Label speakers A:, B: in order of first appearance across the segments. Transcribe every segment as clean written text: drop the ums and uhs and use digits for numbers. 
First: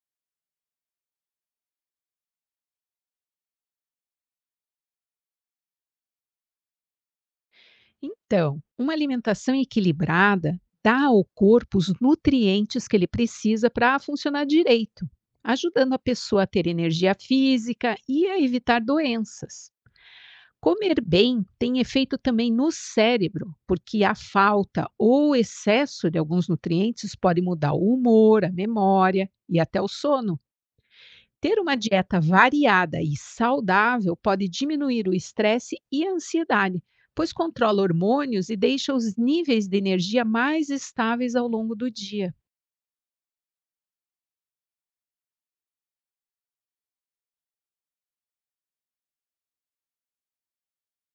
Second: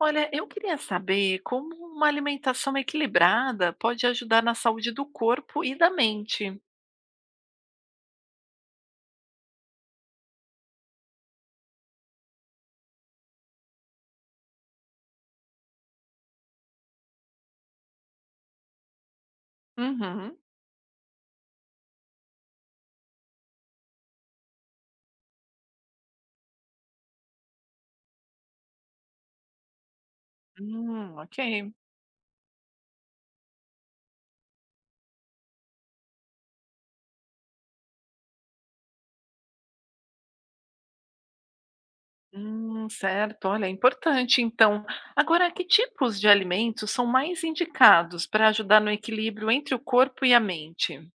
A: Olha, eu queria saber como uma alimentação equilibrada pode ajudar na saúde do corpo e da mente.
B: Então, uma alimentação equilibrada dá ao corpo os nutrientes que ele precisa para funcionar direito, ajudando a pessoa a ter energia física e a evitar doenças.
A: Uhum.
B: Comer bem tem efeito também no cérebro, porque a falta ou excesso de alguns nutrientes pode mudar o humor, a memória e até o sono.
A: Ok.
B: Ter uma dieta variada e saudável pode diminuir o estresse e a ansiedade, pois controla hormônios e deixa os níveis de energia mais estáveis ao longo do dia.
A: Certo. Olha, é importante. Então, agora, que tipos de alimentos são mais indicados para ajudar no equilíbrio entre o corpo e a mente?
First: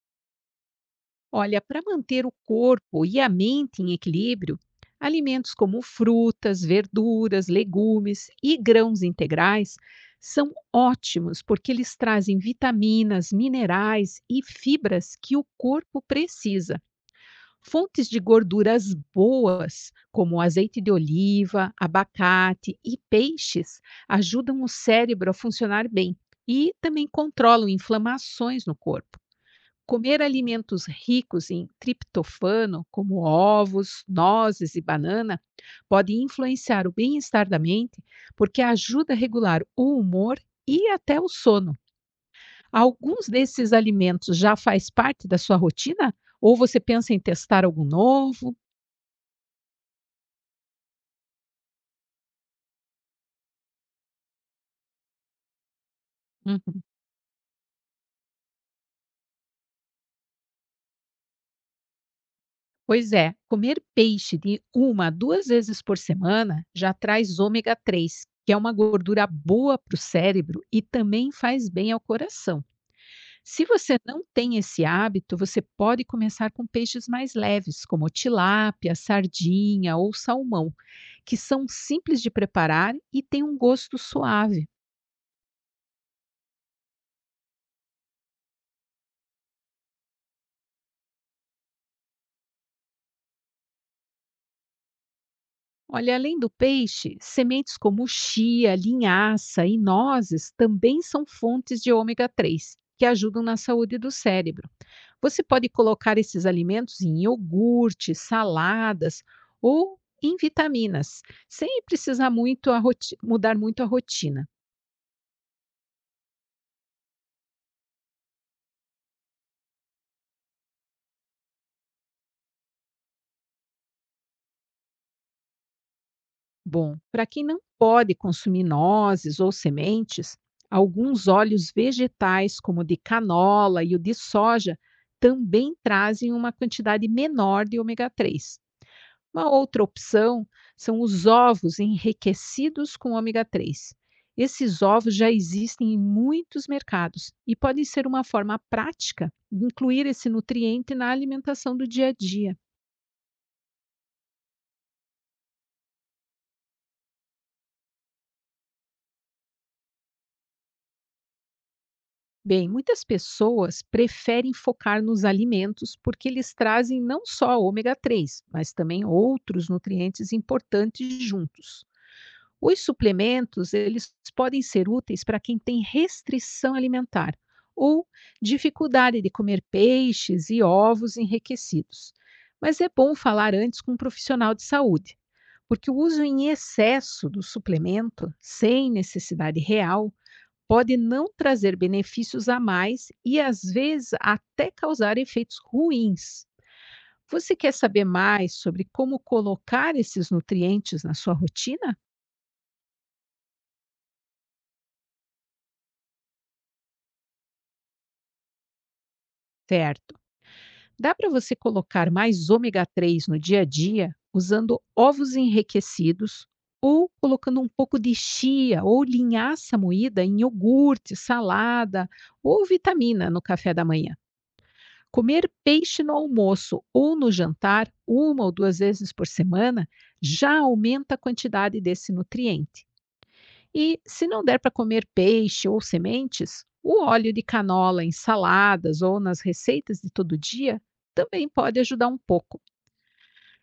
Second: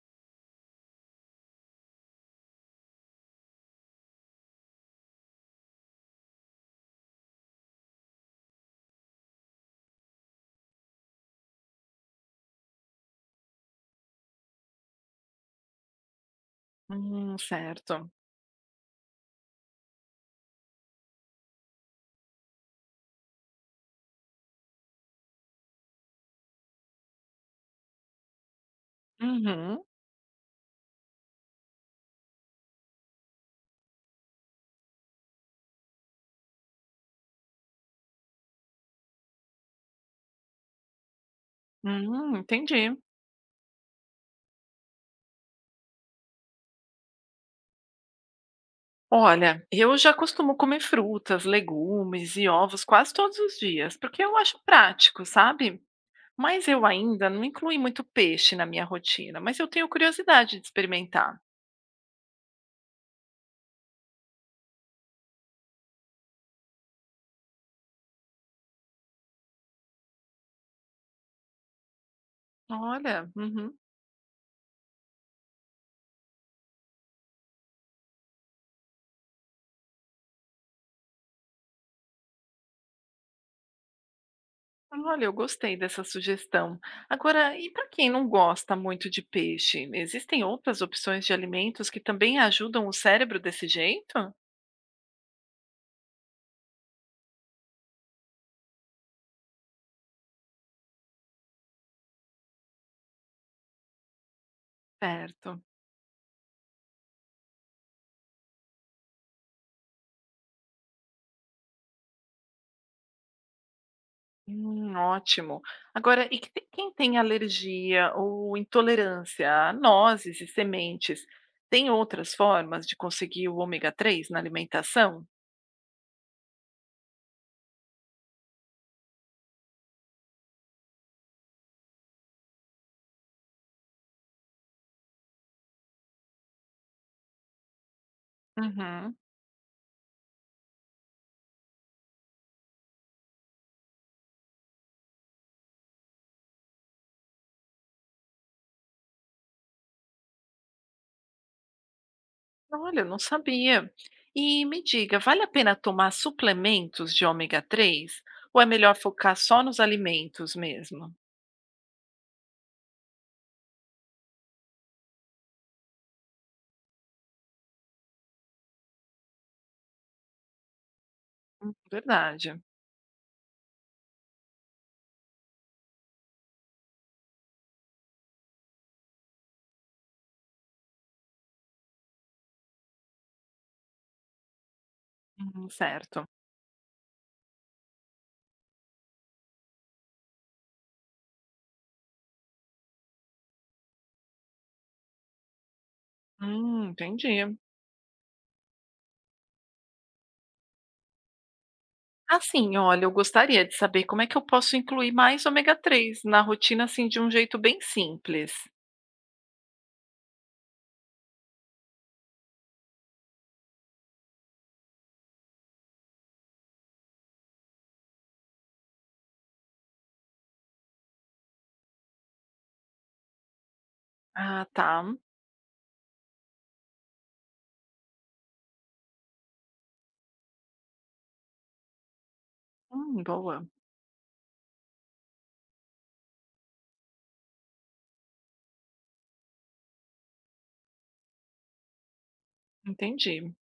B: Olha, para manter o corpo e a mente em equilíbrio, alimentos como frutas, verduras, legumes e grãos integrais são ótimos porque eles trazem vitaminas, minerais e fibras que o corpo precisa. Fontes
A: Certo.
B: de gorduras boas, como azeite de oliva, abacate e peixes, ajudam o cérebro a funcionar bem e também controlam inflamações no corpo.
A: Uhum.
B: Comer alimentos ricos em triptofano, como ovos, nozes e banana, pode influenciar o bem-estar da mente porque ajuda a regular o humor e até o sono.
A: Entendi.
B: Alguns desses alimentos já faz parte da sua rotina? Ou você pensa em testar algum novo?
A: Olha, eu já costumo comer frutas, legumes e ovos quase todos os dias, porque eu acho prático, sabe? Mas
B: Uhum.
A: eu ainda não incluí muito peixe na minha rotina, mas eu tenho curiosidade de experimentar.
B: Pois é, comer peixe de uma a duas vezes por semana já traz ômega 3 que é uma gordura boa para o cérebro e também faz bem ao coração.
A: Olha,
B: Se
A: uhum.
B: você não tem esse hábito, você pode começar com peixes mais leves, como tilápia, sardinha ou salmão, que são simples de preparar e têm um gosto suave.
A: Olha, eu gostei dessa sugestão. Agora, e para quem não gosta muito de peixe, existem outras opções de alimentos que também ajudam o cérebro desse jeito?
B: Olha, além do peixe, sementes como chia, linhaça e nozes também são fontes de ômega 3, que ajudam na saúde do cérebro. Você
A: Certo.
B: pode colocar esses alimentos em iogurte, saladas ou em vitaminas, sem precisar muito mudar muito a rotina.
A: Ótimo. Agora, quem tem alergia ou intolerância a nozes e sementes, tem outras formas de conseguir o ômega 3 na alimentação?
B: Bom, para quem não pode consumir nozes ou sementes, alguns óleos vegetais, como o de canola e o de soja, também trazem uma quantidade menor de ômega três.
A: Uhum.
B: Uma outra opção são os ovos enriquecidos com ômega 3. Esses ovos já existem em muitos mercados e podem ser uma forma prática de incluir esse nutriente na alimentação do dia a dia.
A: Olha, eu não sabia. E me diga, vale a pena tomar suplementos de ômega 3? Ou é melhor focar só nos alimentos mesmo?
B: Bem, muitas pessoas preferem focar nos alimentos porque eles trazem não só ômega 3, mas também outros nutrientes importantes juntos.
A: Verdade.
B: Os suplementos, eles podem ser úteis para quem tem restrição alimentar ou dificuldade de comer peixes e ovos enriquecidos. Mas é bom falar antes com um profissional de saúde, porque o uso
A: Certo.
B: em excesso do suplemento, sem necessidade real, pode não trazer benefícios a mais e, às vezes, até causar efeitos ruins.
A: Entendi.
B: Você quer saber mais sobre como colocar esses nutrientes na sua rotina?
A: Assim, olha, eu gostaria de saber como é que eu posso incluir mais ômega 3 na rotina, assim, de um jeito bem simples.
B: Certo. Dá para você colocar mais ômega 3 no dia a dia usando ovos enriquecidos ou colocando um pouco de chia ou linhaça moída em iogurte, salada ou vitamina no café da manhã.
A: Ah, tá.
B: Comer peixe no almoço ou no jantar, uma ou duas vezes por semana, já aumenta a quantidade desse nutriente.
A: Boa.
B: E se não der para comer peixe ou sementes, o óleo de canola em saladas ou nas receitas de todo dia também pode ajudar um pouco.
A: Entendi.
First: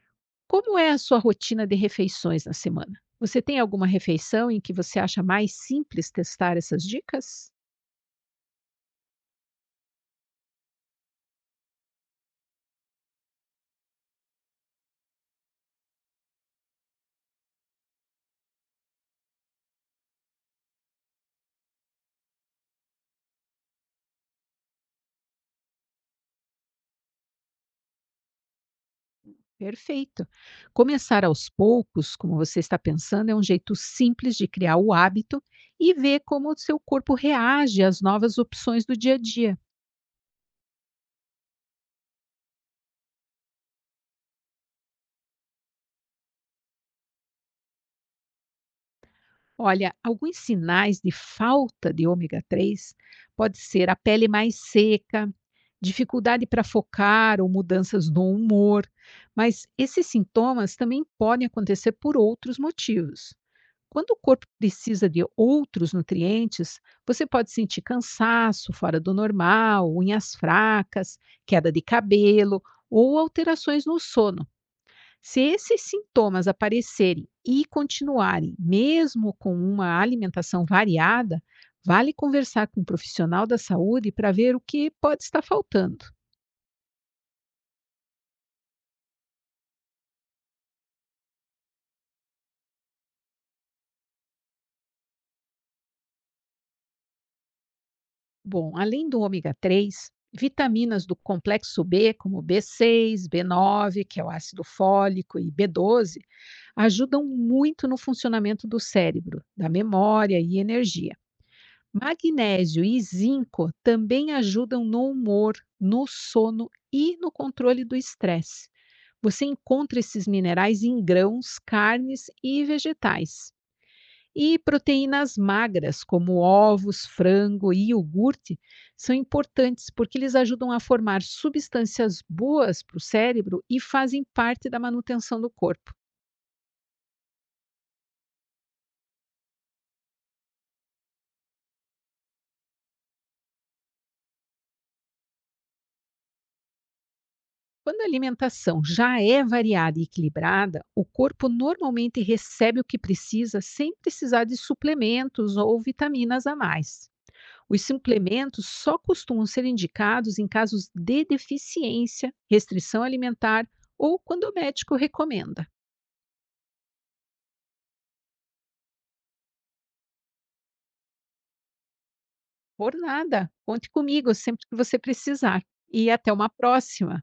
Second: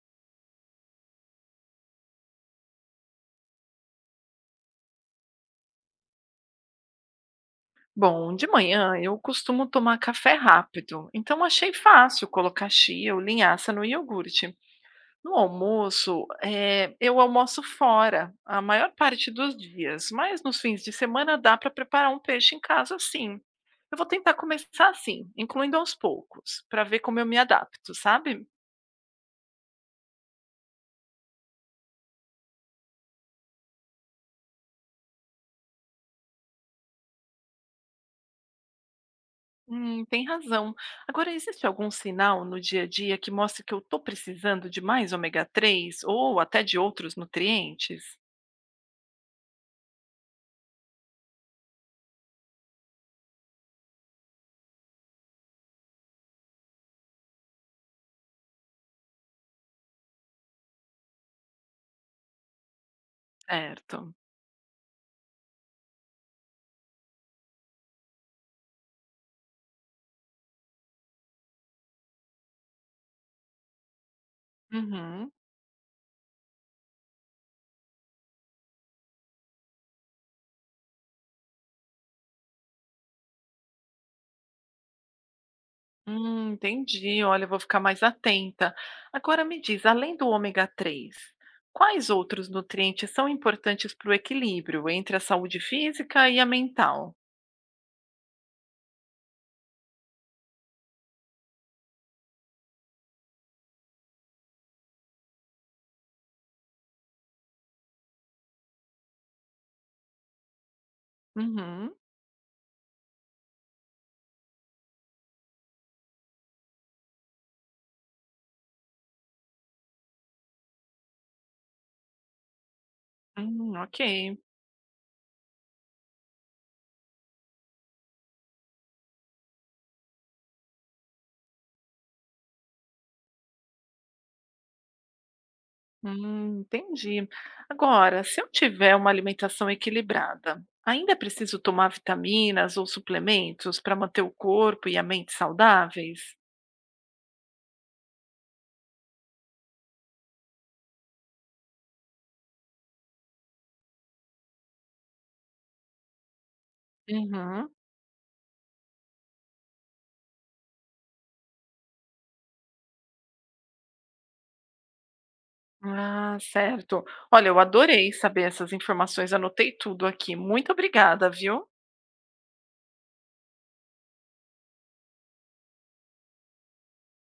B: Como é a sua rotina de refeições na semana? Você tem alguma refeição em que você acha mais simples testar essas dicas?
A: Bom, de manhã eu costumo tomar café rápido, então achei fácil colocar chia ou linhaça no iogurte. No almoço, eu almoço fora a maior parte dos dias, mas nos fins de semana dá para preparar um peixe em casa, sim. Eu vou tentar começar assim, incluindo aos poucos, para ver como eu me adapto, sabe?
B: Perfeito. Começar aos poucos, como você está pensando, é um jeito simples de criar o hábito e ver como o seu corpo reage às novas opções do dia a dia.
A: Tem razão. Agora, existe algum sinal no dia a dia que mostre que eu estou precisando de mais ômega 3 ou até de outros nutrientes?
B: Olha, alguns sinais de falta de ômega 3 pode ser a pele mais seca, dificuldade para focar ou mudanças no humor, mas esses sintomas também podem acontecer por outros motivos. Quando
A: Certo.
B: o corpo precisa de outros nutrientes, você pode sentir cansaço fora do normal, unhas fracas, queda de cabelo ou alterações no sono.
A: Uhum.
B: Se esses sintomas aparecerem e continuarem, mesmo com uma alimentação variada, vale conversar com um profissional da saúde para ver o que pode estar faltando.
A: Entendi. Olha, eu vou ficar mais atenta. Agora me diz, além do ômega 3, quais outros nutrientes são importantes para o equilíbrio entre a saúde física e a mental?
B: Bom, além do ômega 3, vitaminas do complexo B, como B6, B9, que é o ácido fólico, e B12, ajudam muito no funcionamento do cérebro, da memória e energia.
A: Uhum.
B: Magnésio e zinco também ajudam no humor, no sono e no controle do estresse. Você encontra esses minerais em grãos, carnes e vegetais.
A: Ok.
B: E proteínas magras, como ovos, frango e iogurte, são importantes porque eles ajudam a formar substâncias boas para o cérebro e fazem parte da manutenção do corpo.
A: Entendi. Agora, se eu tiver uma alimentação equilibrada, ainda preciso tomar vitaminas ou suplementos para manter o corpo e a mente saudáveis?
B: Quando a alimentação já é variada e equilibrada, o corpo normalmente recebe o que precisa sem precisar de suplementos ou vitaminas a mais.
A: Uhum.
B: Os suplementos só costumam ser indicados em casos de deficiência, restrição alimentar ou quando o médico recomenda.
A: Ah, certo. Olha, eu adorei saber essas informações, anotei tudo aqui. Muito obrigada, viu?
B: Por nada, conte comigo sempre que você precisar. E até uma próxima!